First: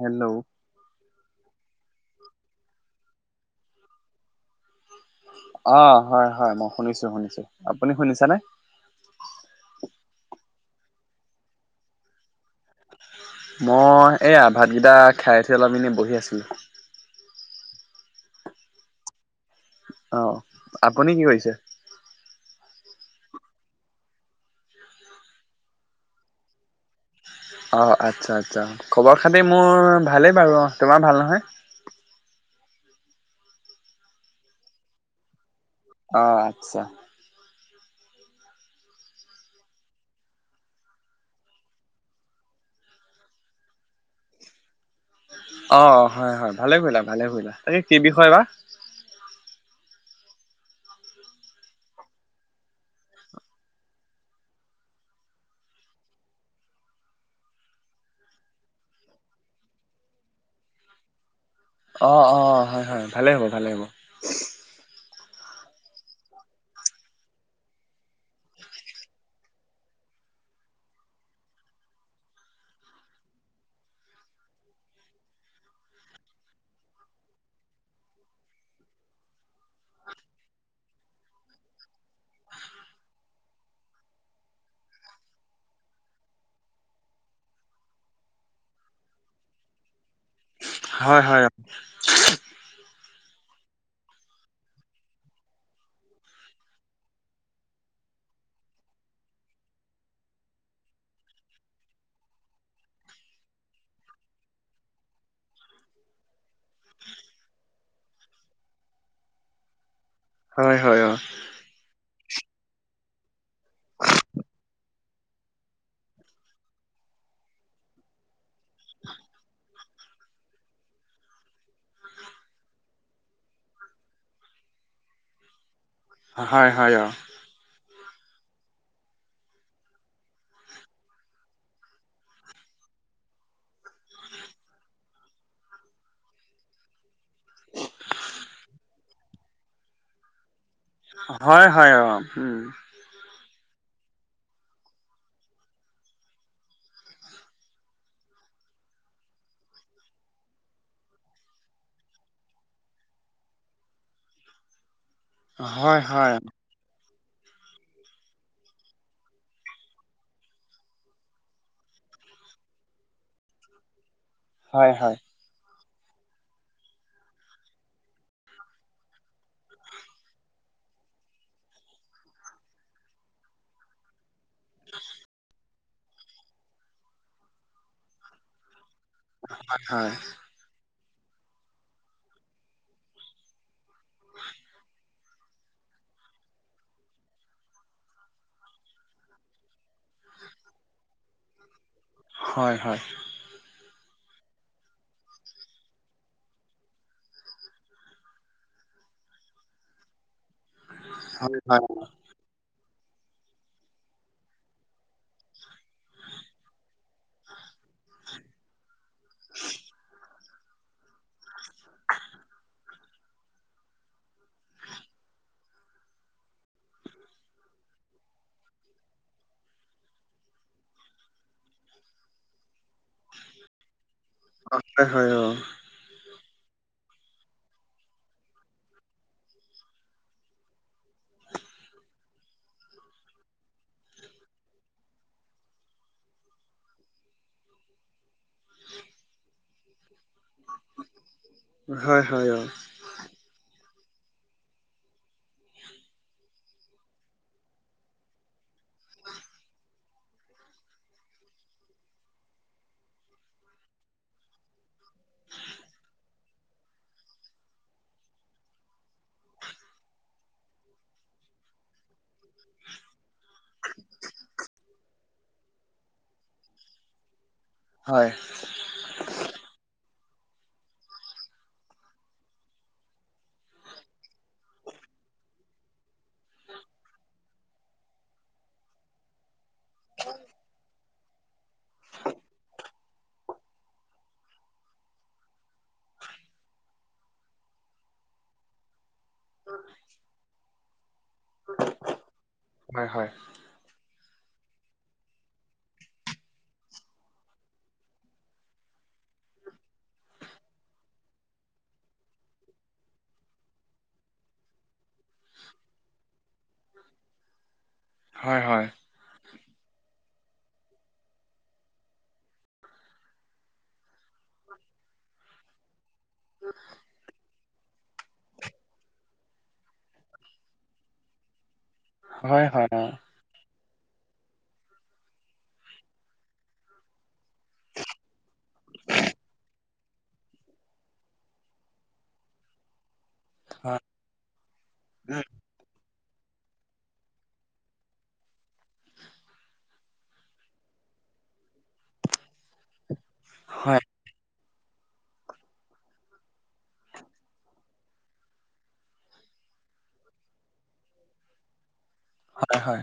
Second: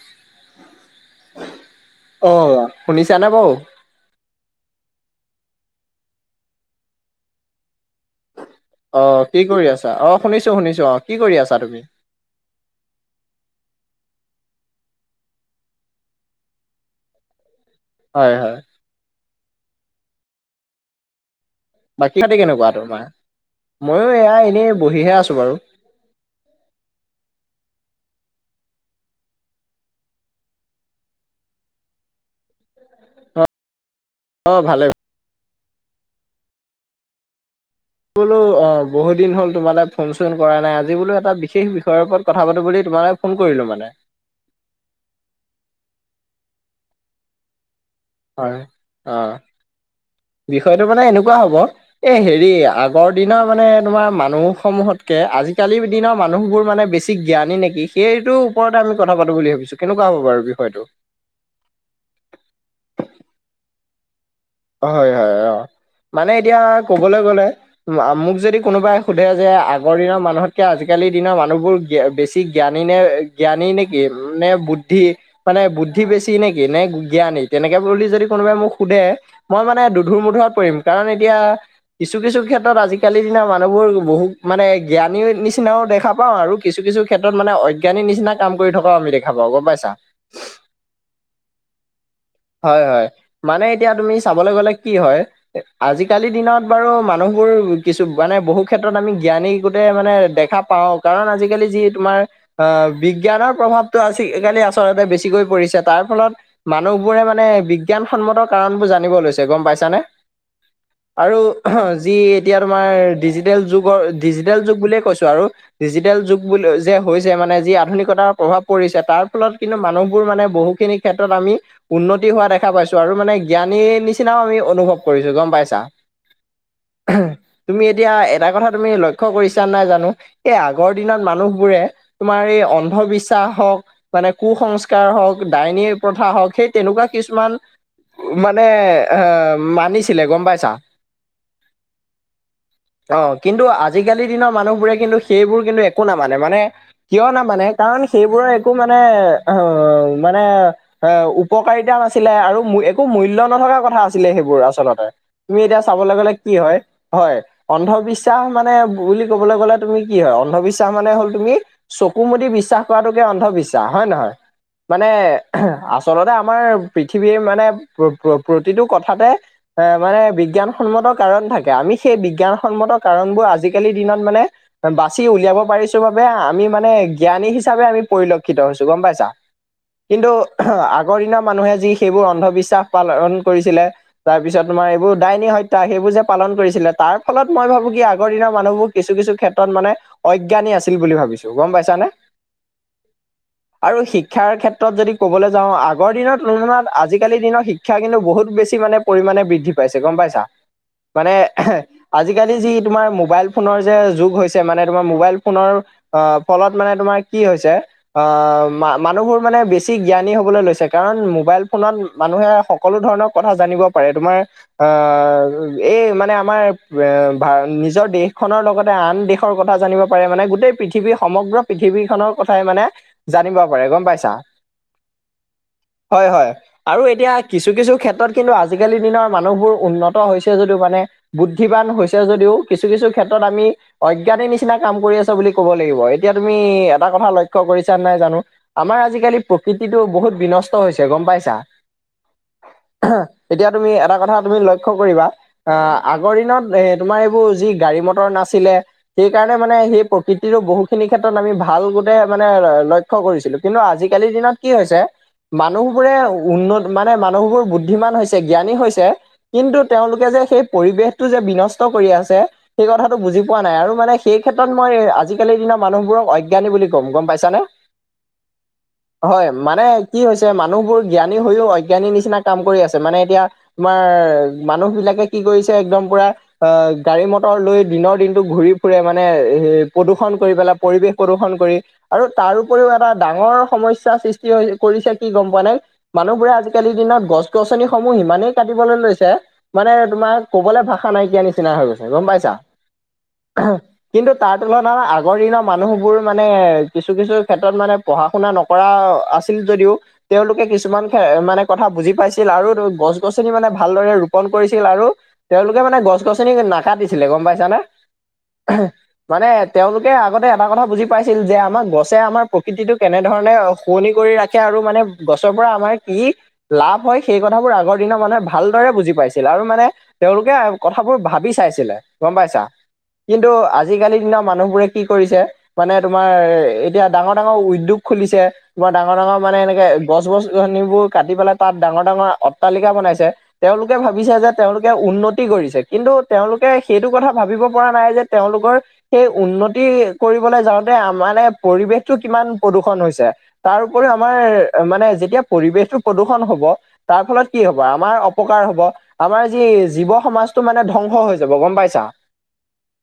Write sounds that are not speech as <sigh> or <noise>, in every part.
Hello. অ'! শুনিছানে বাৰু? অ'! হয়, হয়। মই শুনিছোঁ, শুনিছোঁ। আপুনি শুনিছানে? অ'! কি কৰি আছা? অ'! শুনিছোঁ, শুনিছোঁ। অ'! কি কৰি আছা, তুমি? মই এইয়া ভাতকেইটা খাই উঠি অলপ এনে বহি আছো। হয়-হয়। অ', আপুনি কি কৰিছে। বাকী <unintelligible> খাতি কেনেকুৱা তোমাৰ, ময়ো এয়া এনেই বহিহে আছো বাৰু। অ', আচ্ছা- আচ্ছা, খবৰ খাতি মোৰ ভালেই বাৰু, অ', তোমাৰ ভাল নহয়। <unintelligible> অ', ভালে। অ'! আচ্ছা। বোলো, অ'! বহুদিন হ'ল, তোমালে ফোন- চোন কৰা নাই। আজি বোলো, এটা বিশেষ বিষয়ৰ ওপৰত, কথা পাতো বুলি, তোমালে ফোন কৰিলোঁ, মানে। অ'! হয়, হয়। ভালে কৰিলা, ভালে কৰিলা। তাকে, কি বিষয় বা? হয় অ'! বিষয়টো মানে, এনেকুৱা হ'ব। এ, হেৰি! আগৰ দিনৰ মানে, তোমাৰ মানুহ সমূহতকে, আজিকালিৰ দিনৰ, মানুহবোৰ মানে, বেছি জ্ঞানী নেকি? সেইটোৰ ওপৰতে, আমি কথা পাতোঁ বুলি ভাবিছোঁ! কেনেকুৱা হ'ব বাৰু বিষয়টো? অ' অ! হয়, হয়। ভালেই হ'ব, ভালে হ'ব। হয়, হয়, অ'! মানে, এতিয়া ক'বলৈ গ'লে মোক যদি, কোনোবাই সোধে যে, আগৰ দিনৰ মানুহতকে, আজিকালি দিনৰ মানুহবোৰ, বেছি কি জ্ঞানী নে, জ্ঞানী নেকি, নে বুদ্ধি? মানে, বুদ্ধি বেছি নেকি, নে জ্ঞানী? তেনেকে বুলি যদি কোনোবাই মোক সোধে! মই মানে, দুধুৰ-মুধুৰত পৰিম। কাৰণ, এতিয়া কিছু, কিছু ক্ষেত্ৰত, আজিকালিৰ দিনৰ মানুহবোৰ, বহুত মানে, জ্ঞানী নিচিনাও দেখা পাওঁ আৰু। কিছু কিছু ক্ষেত্ৰত মানে অজ্ঞানী নিচিনা কাম কৰি থকা আমি দেখা পাওঁ গম পাইছা। হয় হয় হয় হয় মানে এতিয়া তুমি চাবলৈ গলে কি হয়। আজিকালি দিনত বাৰু মানুহবোৰ কিছু মানে বহু ক্ষেত্ৰত আমি জ্ঞানী গটে মানে দেখা। পাওঁ কাৰণ আজিকালি যি তোমাৰ আহ বিজ্ঞানৰ প্ৰভাৱটো আজিকালি আচলতে বেছিকৈ পৰিছে তাৰ ফলত মানুহ বোৰে মানে বিজ্ঞসন্মত কাৰণবোৰ জানিব লৈছে গম পাইছানে হয় হয় অ'। আৰু অ যি এতিয়া তোমাৰ ডিজিটেল যুগৰ ডিজিটেল যুগ বুলিয়ে কৈছো আৰু ডিজিটেল যুগ বুলি যে হৈছে মানে যি আধুনিকতাৰ প্ৰভাৱ পৰিছে তাৰ ফলত কিন্তু মানুহবোৰ মানে বহুখিনি ক্ষেত্ৰত আমি উন্নতি হোৱা দেখা পাইছো আৰু মানে জ্ঞানীৰ নিচিনাও আমি অনুভৱ কৰিছো গম পাইছা হয হয় তুমি এতিয়া এটা কথা তুমি লক্ষ্য কৰিছা নাই জানো এই আগৰ দিনত মানুহবোৰে তোমাৰ এই অন্ধবিশ্বাস হওক মানে কু সংস্কাৰ হওক ডাইনী প্ৰথা হওক সেই তেনেকুৱা কিছুমান মানে আহ মানিছিলে গম পাইছা। হয় হয় অ উম অ কিন্তু আজিকালি দিনৰ মানুহবোৰে কিন্তু সেইবোৰ কিন্তু একো নামানে মানে কিয় নামানে কাৰণ সেইবোৰৰ একো মানে মানে এ উপ উপকাৰিতা নাছিলে আৰু একো মূল্য নথকাৰ কথা আছিলে সেইবোৰ আচলতে তুমি এতিয়া হয় চাবলে গ'লে হয় কি হয় হয় অন্ধবিশ্বাস মানে বুলি ক'বলে গ'লে তুমি কি হয় অন্ধবিশ্বাস মানে হ'ল তুমি চকু মুদি বিশ্বাস কৰাতোকে অন্ধবিশ্বাস হয় নে নহয় হয় মানে হয় আ চলতে আমাৰ পৃথিৱীৰ মানে প্ৰ প্ৰতিটো কথাতে এ মানে বিজ্ঞানসন্মত কাৰণ থাকে আমি সেই বিজ্ঞানসন্মত কাৰণবোৰ আজিকালিৰ দিনত মানে বাচি উলিয়াব পাৰিছো বাবে আমি মানে জ্ঞানী হিচাপে আমি পৰিলক্ষিত হৈছো গম পাইছা। হয় হয় কিন্তু আগৰ দিনৰ মানুহে যি সেইবোৰ অন্ধবিশ্বাস পালন কৰিছিলে তাৰ পিছত তোমাৰ এইবোৰ দাইনী হত্যা সেইবোৰ যে পালন কৰিছিলে তাৰ ফলত মই ভাবো কি আগৰ দিনৰ মানুহবোৰ কিছু কিছু ক্ষেত্ৰত মানে অজ্ঞানী আছিল বুলি ভাবিছো গম পাইছানে হয় হয় আৰু শিক্ষাৰ ক্ষেত্ৰত যদি ক'বলৈ যাওঁ আ আগৰ দিনৰ তুলনাত আজিকালি দিনৰত শিক্ষা কিন্তু বহুত বেছি মানে পৰিমাণে বৃদ্ধি পাইছে গম পাইছা মানে হয় হয় আজি কালি যি তোমাৰ মোবাইল ফোনৰ যে যুগ হৈছে মানে তোমাৰ মোবাইল ফোনৰ অ ফলত মানে তোমাৰ কি হৈছে অ মা মানুহবোৰ মানে বেছি জ্ঞানী হ'বলৈ লৈছে কাৰণ মোবাইল ফোনত মানুহে সক সকলো ধৰণৰ কথা জানিব পাৰে তোমাৰ আহ এই মানে আমাৰ এ ভ নিজৰ দেশখনৰ লগতে আন দেশ খৰ কথা জানিব পাৰে মানে গোটেই পৃথিৱীৰ সমগ্ৰ পৃথিৱীখনৰ কথাই মানে জানিব পাৰে গম পাইছা অ হয় হয় অ হয় হয় আৰু এতিয়া কিছু কিছু ক্ষেত্ৰত কিন্তু আজিকালি দিনৰ মানুহবোৰ উন্নত হৈছে যদিও মানে বুদ্ধিবান হৈছে যদিও কিছু কিছু ক্ষেত্ৰত আমি অজ্ঞানে নিচিনা কাম কৰি আছ বুলি কব লাগিব এতিয়া তুমি এটা কথা লক্ষ্য কৰিছা নাই জানো আমাৰ আজিকালি প্ৰকৃতিটো বহুত বিনষ্ট হৈছে গম পাইছা হয় হয় অ' এতিয়া তুমি এটা কথা তুমি লক্ষ্য কৰিবা আহ আগৰ দিনত এ তোমাৰ এইবোৰ যি গাড়ী মটৰ নাছিলে সেইকাৰণে মানে সেই প্ৰকৃতিটো বহুখিনি ক্ষেত্ৰত আমি ভাল গোটেই মানে ল লক্ষ্য কৰিছিলো কিন্তু আজিকালিৰ দিনত কি হৈছে মানুহবোৰে উন্নত মানে মানুহবোৰ বুদ্ধিমান হৈছে, জ্ঞানী হৈছে। কিন্তু, তেওঁলোকে যে সেই পৰিৱেশটো যে বিনষ্ট কৰি আছে সেই কথাটো বুজি পোৱা নাই আৰু মানে সেই ক্ষেত্ৰত মই আজিকালিৰ দিনৰ মানুহবোৰক অজ্ঞানী বুলি ক'ম, গম পাইছানে। হয়। হয়, মানে কি হৈছে মানুহবোৰ জ্ঞানী হৈও অজ্ঞানীৰ নিচিনা কাম কৰি আছে মানে এতিয়া তোমাৰ মানুহ বিলাকে কি কৰিছে একদম পুৰা আ, গাড়ী মটৰ লৈ দিনৰ দিনটো ঘূৰি ফুৰে মানে এ প্ৰদূষণ কৰি পেলাই পৰিৱেশ প্ৰদূষণ কৰি, আৰু তাৰ উপৰিও এটা ডাঙৰ সমস্যাৰ সৃষ্টি হৈ কৰিছে কি গম পোৱা নে, মানুহ বোৰে আজিকালিৰ দিনত গছ গছনিসমূহ ইমানেই কাটিবলৈ লৈছ চে, মানে তোমাৰ ক'বলৈ ভাষা নাইকিয়া নিচিনা হৈ গৈছে গম পাইছা। হয়- হয়। <unintelligible> কিন্তু তাৰ তুলনাত আগৰ দিনৰ মানুহবোৰ মানে কিছু- কিছু ক্ষেত্ৰত মানে পঢ়া শুনা নকৰা আছ ছিল যদিও তেওঁলোকে কিছুমান মানে কথা বুজি পাইছিল আৰু গছ গছনি মানে ভালদৰে ৰোপন কৰিছিল আৰু তেওঁলোকে মানে গছ গছনি নাকাতিছিলে গম পাইছানে। হয় হয় মানে তেওঁলোকে আগতে এটা কথা বুজি পাইছিল যে, আমাৰ গছে আমাৰ প্ৰকৃতিটো কেনেধৰণে শুৱনি কৰি ৰাখে আৰু মানে গছৰ পৰা আমাৰ কি লাভ হয়, সেই কথাবোৰ আগৰ দিনৰ মানুহে ভালদৰে বুজি পাইছিল আৰু মানে তেওঁলোকে কথাবোৰ ভাবি চাইছিলে, গম পাইছা। হয় হয় অ, কিন্তু আজিকালি দিনৰ মানুহবোৰে কি কৰিছে মানে তোমাৰ এতিয়া ডাঙৰ-ডাঙৰ উদ্যোগ খুলিছে। তোমাৰ ডাঙৰ-ডাঙৰ মানে এনেকে গছ গছনিবোৰ কাটি পেলাই তাত ডাঙৰ-ডাঙৰ অট্টালিকা বনাইছে। তেওঁলোকে হয়। ভাবিছে যে তেওঁলোকে উন্নতি উম, কৰিছে, কিন্তু তেওঁলোকে সেইটো কথা ভাবিব পৰা নাই যে তেওঁলোকৰ সেই উন্নতি কৰিবলে যাওঁতে মানে পৰিৱেশতটো কিমান প্ৰদূষন হৈছে। তাৰ হয় উপৰিও আমাৰ মানে যেতিয়া পৰিৱেশটো প্ৰদূষণ হ'ব তাৰ ফলত কি হ'ব, আমাৰ অপকাৰ হ'ব। আমাৰ যি জীৱ সমাজটো মানে ধ্বংস হৈ যাব, গম পাইছা। হয়- হয়।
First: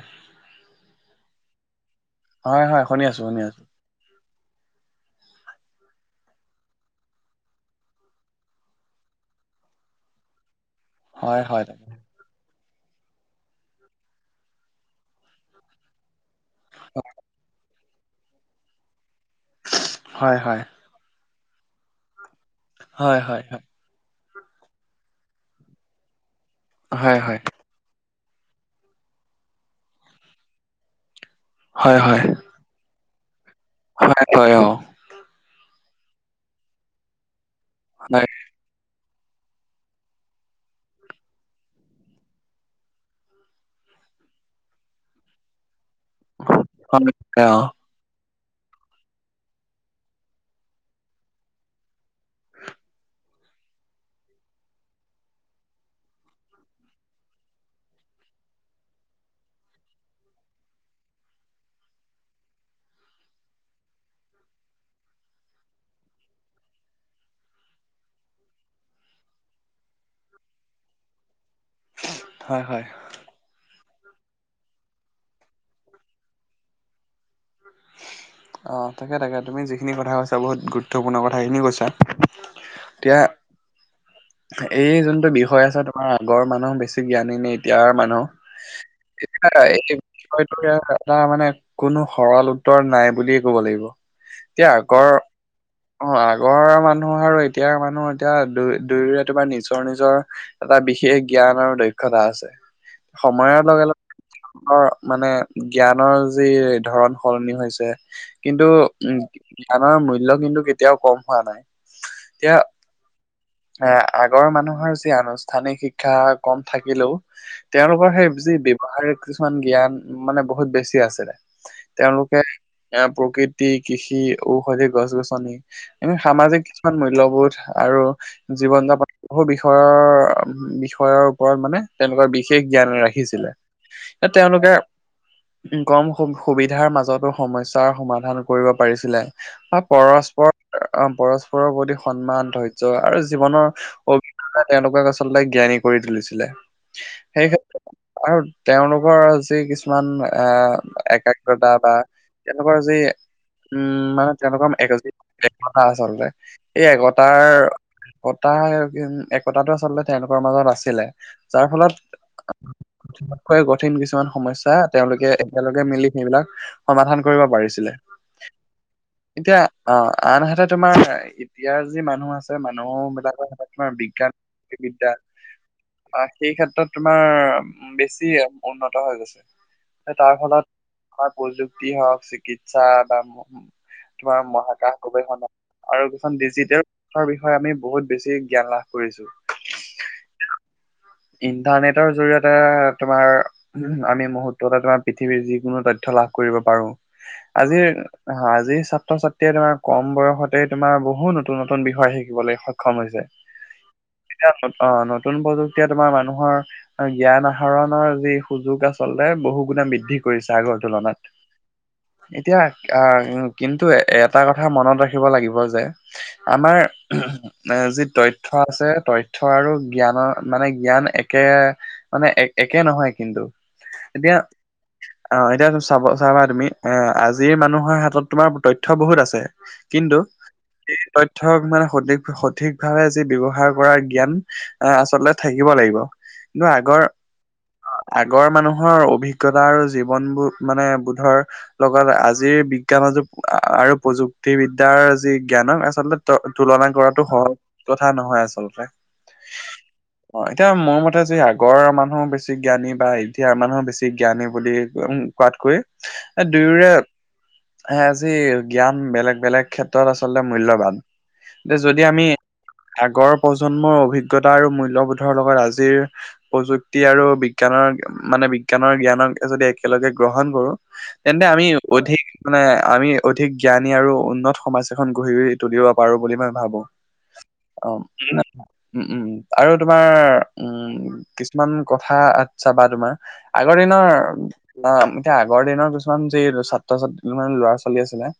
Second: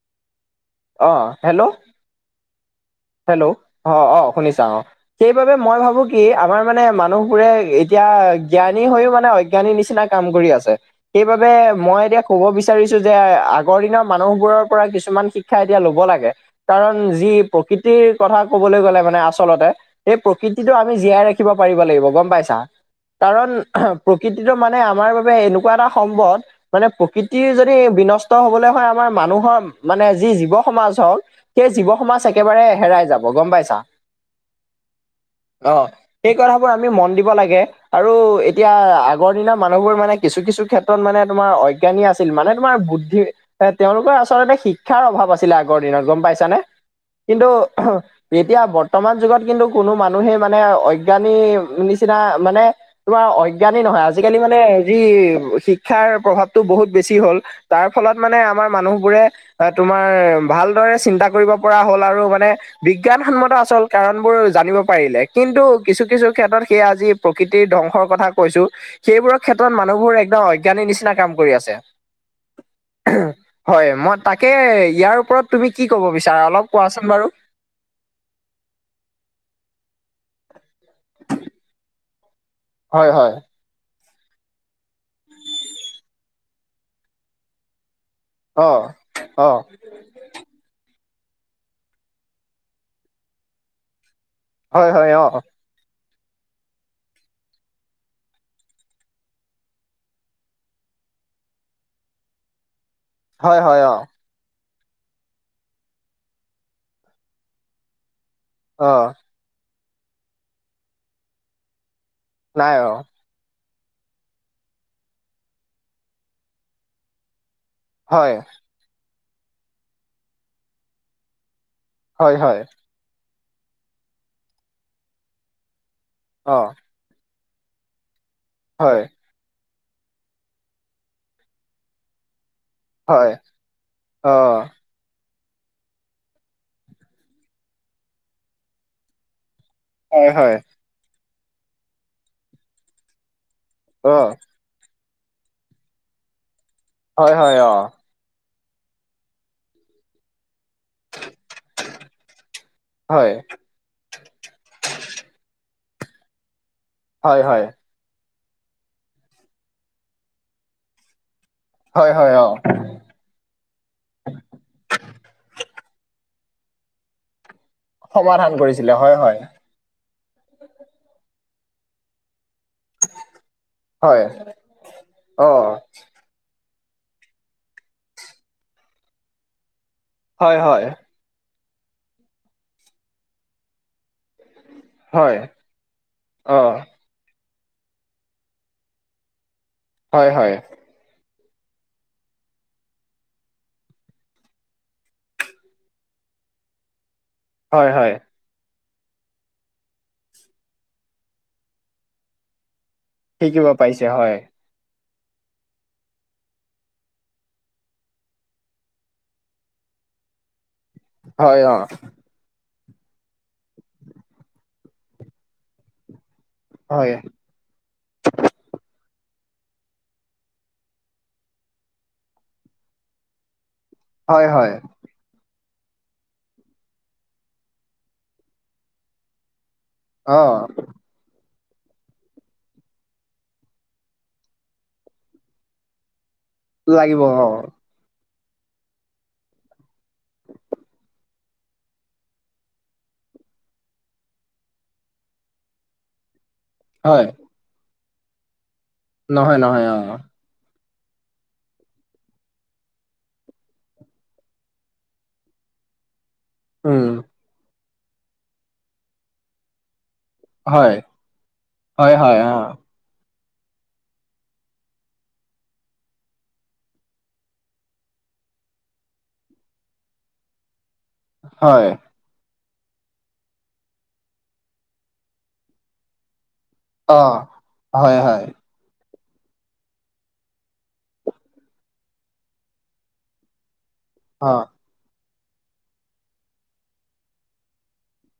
অ', অ', হেল্ল'। হয়-হয়, শুনি আছো- শুনি হেল্ল' আছো। অ', অ', শুনিছা অ'। সেইবাবে মই ভাবো কি, আমাৰ মানে মানুহবোৰে এতিয়া জ্ঞানী হৈও মানে অজ্ঞানী নিচিনা কাম কৰি আছে, হয় সেইবাবে হয় তাকে। মই এতিয়া ক'ব বিচাৰিছো যে, আগৰ দিনৰ মানুহবোৰৰ পৰা কিছুমান শিক্ষা এতিয়া ল'ব লাগে। কাৰণ যি প্ৰকৃতিৰ কথা ক'বলৈ গ'লে মানে আচলতে, সেই হয় হয় প্ৰকৃতিটো আ আমি জীয়াই ৰাখিব পাৰিব লাগিব গম পাইছা, হয় হয় কাৰণ প্ৰকৃতিটো মানে আমাৰ বাবে এনেকুৱা এটা সম্পদ, মানে হয় হয় প্ৰকৃতিৰ যদি বিনষ্ট হ'বলৈ হয় আমাৰ মানুহৰ মানে যি জীৱ সমাজ হওঁক সেই জীৱ হয় হয় সমাজ একেবাৰে হেৰাই যাব, গম পাইছে হয়- হয়, অ'। অ', সেই কথাবোৰ আমি মন দিব লাগে আৰু হয় এ এতিয়া আগৰ দিনৰ মানুহবোৰ মানে কিছু- কিছু ক্ষেত্ৰত মানে তোমাৰ অজ্ঞানী আছিল, মানে তোমাৰ বুদ্ধি হয়, তেওঁলোকৰ আচলতে শিক্ষাৰ অভাৱ আছিলে আগৰ দিনত গম পাইছানে, কিন্তু হয় অ এতিয়া বৰ্তমান যুগত কিন্তু কোনো মানুহে মানে অজ্ঞানী নিচিনা মানে তোমাৰ অজ্ঞানী নহয়, আজিকালি মানে যি শিক্ষাৰ প্ৰভাৱটো বহুত বেছি হ'ল। তাৰ ফলত মানে আমাৰ মানুহবোৰে তোমাৰ ভালদৰে চিন্তা কৰিব পৰা হ'ল আৰু মানে বিজ্ঞানসন্মত আচল কাৰণ বোৰ জানিব পাৰিলে কিন্তু কিছু - কিছু ক্ষেত্ৰত সেইয়া আজি প্ৰকৃতিৰ ধ্বংসৰ কথা কৈছো। সেইবোৰৰ ক্ষেত্ৰত মানুহবোৰ একদম অজ্ঞানীৰ নিচিনা কাম কৰি আছে। হয় - হয়। হয় মই তাকে ইয়াৰ ওপৰত তুমি কি ক'ব বিচাৰা অলপ কোৱাচোন বাৰু? অ, তাকে - তাকে তুমি যিখিনি কথা কৈছা বহুত গুৰুত্বপূৰ্ণ কথা খিনি কৈছা। হয় - এতিয়া হয়। এই যোনটো বিষয় আছে তোমাৰ আগৰ মানুহ বেছি জ্ঞানী নে এতিয়াৰ মানুহ অ অ এতিয়া এই বিষয়টোৰ এয়া এটা মানে কোনো সৰল উত্তৰ নাই বুলিয়ে ক'ব লাগিব। এতিয়া হয় আগৰ হয় অ অ আগৰ মানুহ আৰু এতিয়া মানুহ এতিয়া দুই- দুয়োৰে তোমাৰ নিজৰ - নিজৰ এটা বিশেষ জ্ঞান আৰু দক্ষতা আছে। হয় সময়ৰ হয় লগে - অ লগে ৰ মানে জ্ঞানৰ যি ধৰণ সলনি হৈছে কিন্তু অ উম গানৰ মূল্য কিন্তু কেতিয়াও কম হোৱা নাই। এতিয়া নাই অ এ আগৰ মানুহৰ যি আনুষ্ঠানিক শিক্ষা কম থাকিলেও তেওঁলোকৰ সেই হয় যি ব্যৱহাৰিক কিছুমান জ্ঞান মানে বহুত বেছি আছিলে। হয় তেওঁলোকে হয় এ প্ৰকৃতি, কৃষি, ঔষধি গছ - গছনি এনে অ সামাজিক কিছুমান মূল্যবোধ আৰু জীৱন হয় যাপন বহু বিষয়ৰ - বিষয়ৰ ওপৰত মানে তেওঁলোকৰ বি বিশেষ জ্ঞান হয় ৰাখিছিলে অ তেওঁলোকে কম সুবিধাৰ মাজতো সমস্যাৰ সমাধান কৰিব পাৰিছিলে। হয় পৰস্পৰ হয় অ পৰস্পৰৰ প্ৰতি সন্মান ধৈৰ্য্য আৰু জীৱনৰ অ অভিজ্ঞতা তেওঁলোকক আচলতে জ্ঞানী কৰি তুলিছিলে হয় সেই হয় অ ক্ষেত্ৰত আৰু তেওঁলোকৰ যি কিছুমান এ একাগ্ৰতা বা তেওঁলোকৰ যি হয় উম মানে তেওঁলোকৰ এক একতা আচলতে এই হয় হয় একতাৰ একতা একতাটো আচলতে তেওঁলোকৰ মাজত আছিলে যাৰ ফলত হয় হয় অ কঠিনতকৈ কঠিন কিছুমান সমস্যা তেওঁলোকে একেলগে মিলি সেইবিলাক সমাধান কৰিব পাৰিছিলে সমাধান কৰিছিলে হয় - হয়। এতিয়া অ, আনহাতে তোমাৰ এতিয়াৰ যি মানুহ আছে মানুহ বিলাকৰ লগত আমাৰ হয় বিজ্ঞান বিদ্যা অ অ, সেই ক্ষেত্ৰত তোমাৰ বেছি উন্নত হৈ গৈছে। তাৰ হয় ফলত হয় আমাৰ প্ৰযুক্তি হওক চিকিৎসা বা তোমাৰ মহাকাশ হয় গৱেষণা আৰু যিখন অ ডিজিটেল তাৰ বিষয়ে আমি বহুত বেছি জ্ঞান লাভ কৰিছো। হয় - হয়। ইণ্টাৰনেটৰ জৰিয়তে তোমাৰ আমি মুহূৰ্ততে তোমাৰ পৃথিৱীৰ যিকোনো তথ্য লাভ কৰিব পাৰো আজিৰ হয় হয় আজি ছাত্ৰ ছাত্ৰীয়ে তোমাৰ কম বয়সতেই তোমাৰ বহুত নতুন নতুন বিষয় শিকিবলৈ সক্ষম হৈছে শিকিব পাৰিছে হয় এতিয়া অ নতুন প্ৰযুক্তিয়ে তোমাৰ মানুহৰ জ্ঞান আহৰণৰ যি সুযোগ আচলতে বহু গুণে বৃদ্ধি কৰিছে আগত তুলনাত হয় অ এতিয়া আহ কিন্তু এটা কথা মনত ৰাখিব লাগিব যে আমাৰ হয় এ যি তথ্য আছে তথ্য আৰু জ্ঞানৰ মানে জ্ঞান একে মানে এক একে নহয় কিন্তু এতিয়া হয় হয় অ এতিয়া চাব চাবা তুমি এ আজিৰ মানুহৰ হাতত তোমাৰ তথ্য বহুত আছে কিন্তু অ তথ্যক মানে সঠিক সঠিক ভাৱে যি ব্যৱহাৰ কৰাৰ জ্ঞান আ আচলতে থাকিব লাগিব কিন্তু আগৰ লাগিব অ আগৰ মানুহৰ অভিজ্ঞতা আৰু জীৱনবোৰ মানে বোধৰ লগত আজিৰ বিজ্ঞান যুগ আৰু প্ৰযুক্তিবিদ্যাৰ যি জ্ঞানক আচলতে তুলনা হয় কৰাতো সহজ কথা নহয় আচলতে। নহয় নহয়, অঁ। অ এতিয়া মোৰ মতে যে আগৰ মানুহো বেছি জ্ঞানী বা এতিয়া মানুহো বেছি জ্ঞানী বুলি উম কোৱাতকৈ, <inaudible> এই দুয়োৰে উম এ আজি জ্ঞান বেলেগ বেলেগ ক্ষেত ত'ত আচলতে হয় মূল্যবান। এ যদি হয় আমি হয় অ আগৰ প্ৰজন্মৰ অভিজ্ঞতা আৰু মূল্যবোধৰ লগত আজিৰ প্ৰযুক্তি আৰু বিজ্ঞানৰ মানে বিজ্ঞানৰ জ্ঞানক যদি একেলগে গ্ৰহণ কৰো, তেন্তে আমি হয় অধিক মানে আমি অধিক জ্ঞানী আৰু উন্নত সমাজ এখন গঢ়ি তুলিব পাৰো বুলি মই ভাবো। অ অঁ, হয় হয় উম উম। আৰু তোমাৰ উম কিছুমান কথা আচ্ছা চাবা তোমাৰ, আগৰ দিনৰ অ এতিয়া আগৰ দিনৰ কিছুমান যি ছাত্ৰ-ছাত্ৰী, ল'ৰা-ছোৱালী আছিলে,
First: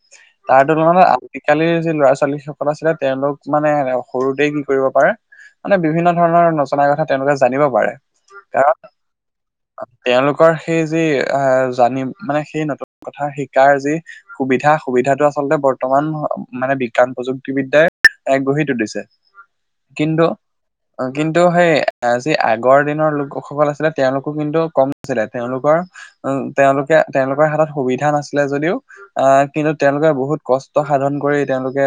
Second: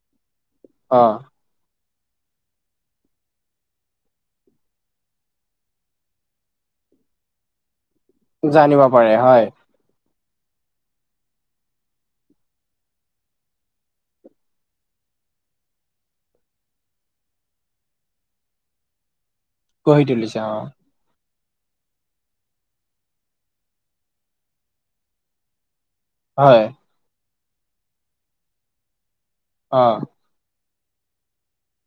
তাৰ অ তুলনাত আজিকালিৰ যি ল'ৰা-ছোৱালী সকল আছিলে, তেওঁলোক মানে সৰুতে কি কৰিব পাৰে! মানে বিভিন্ন ধৰণৰ নজনা কথা তেওঁলোকে জানিব পাৰে। কাৰণ জানিব পাৰে হয়। তেওঁলোকৰ সেই যি আহ জানিম মানে সেই নতুন কথা শিকাৰ যি সুবিধা, সুবিধাটো আচলতে বৰ্তমান মানে বিজ্ঞান প্ৰযুক্তিবিদ্যাই এক গঢ়ি তুলিছে। গঢ়ি কিন্তু তুলিছে অ কিন্তু সেই আজিৰ আগৰ দিনৰ লোকসকল আছিলে, তেওঁলোকো কিন্তু কম ছিলে, তেওঁলোকৰ উ হয় তেওঁলোকে তেওঁলোকৰ হাতত সুবিধা নাছিলে যদিওঁ, আহ কিন্তু অ তেওঁলোকে বহুত কষ্ট সাধন কৰি তেওঁলোকে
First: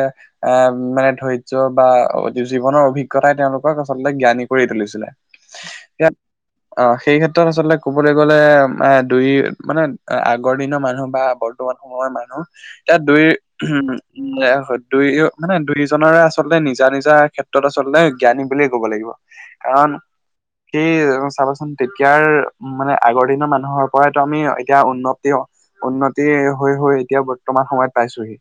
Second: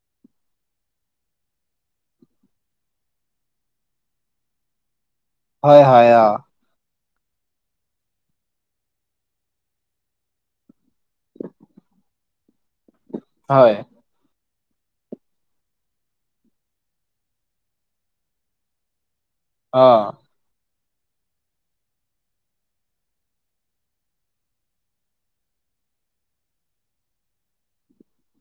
আহ মানে ধৈৰ্য্য বা জীৱনৰ অভিজ্ঞতাই তেওঁলোক ক'ক আচলতে জ্ঞানী কৰি তুলিছিলে। হয়, হয়, ইয়াত অ। অ সেই ক্ষেত্ৰত আচলতে কবলৈ গ'লে, এ দুই মানে আগৰ দিনৰ মানুহ বা বৰ্তমান সময়ৰ মানুহ, তাত দুই হয় উম উ দুই মানে দুই জনৰে আচলতে নিজা, নিজা ক্ষেত্ৰত আচলতে জ্ঞানী বুলিয়ে ক'ব লাগিব। অ কাৰণ সেই চাবাচোন, তেতিয়াৰ মানে আগৰ দিনৰ মানুহৰ পৰাইতো আমি এতিয়া উন্নতি উন্নতি হৈ হৈ এতিয়া বৰ্তমান সময়ত পাইছোহি।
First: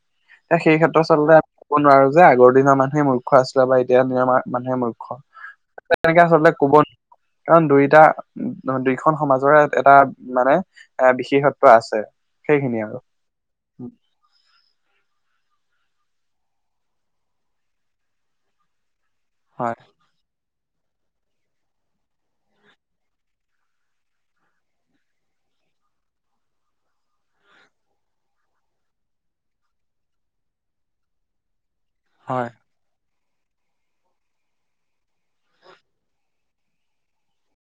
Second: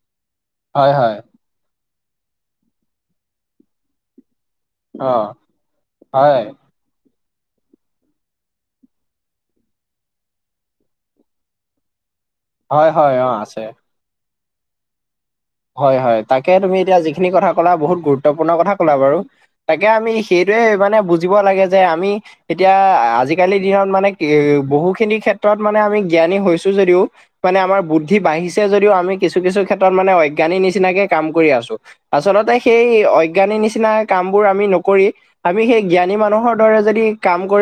এ সেই হয় ক্ষেত্ৰত হয় আচলতে আমি কব নোৱাৰো যে, আগৰ দিনৰ মানুহে মূৰ্খ আছিলে বা এতিয়া দিনৰ আমাৰ মানুহে অ মূৰ্খ। তেনেকে হয় আচলতে কব কাৰণ দুইটা, দুইখন সমাজৰে এটা মানে এ বিশেষত্ব আছে। সেইখিনিয়ে হয়, আৰু। হয়, অঁ আছে। হয়, হয়, তাকে তুমি এতিয়া যিখিনি কথা ক'লা, বহুত গুৰুত্বপূৰ্ণ কথা কলা বাৰু। হয় তাকে আমি সেইটোৱে মানে বুজিব লাগে যে' আমি এতিয়া আজিকালিৰ দিনত মানে বহুখিনি ক্ষেত্ৰত মানে আমি জ্ঞানী হৈছো যদিও মানে আমাৰ বুদ্ধি বাঢ়িছে যদিও, আমি কিছু কিছু ক্ষেত্ৰত মানে অজ্ঞানী নিচিনাকে কাম কৰি আছো। হয়। আচলতে সেই অজ্ঞানী নিচিনা কামবোৰ আমি নকৰি, আমি সেই জ্ঞানী মানুহৰ দৰে যদি কাম কৰি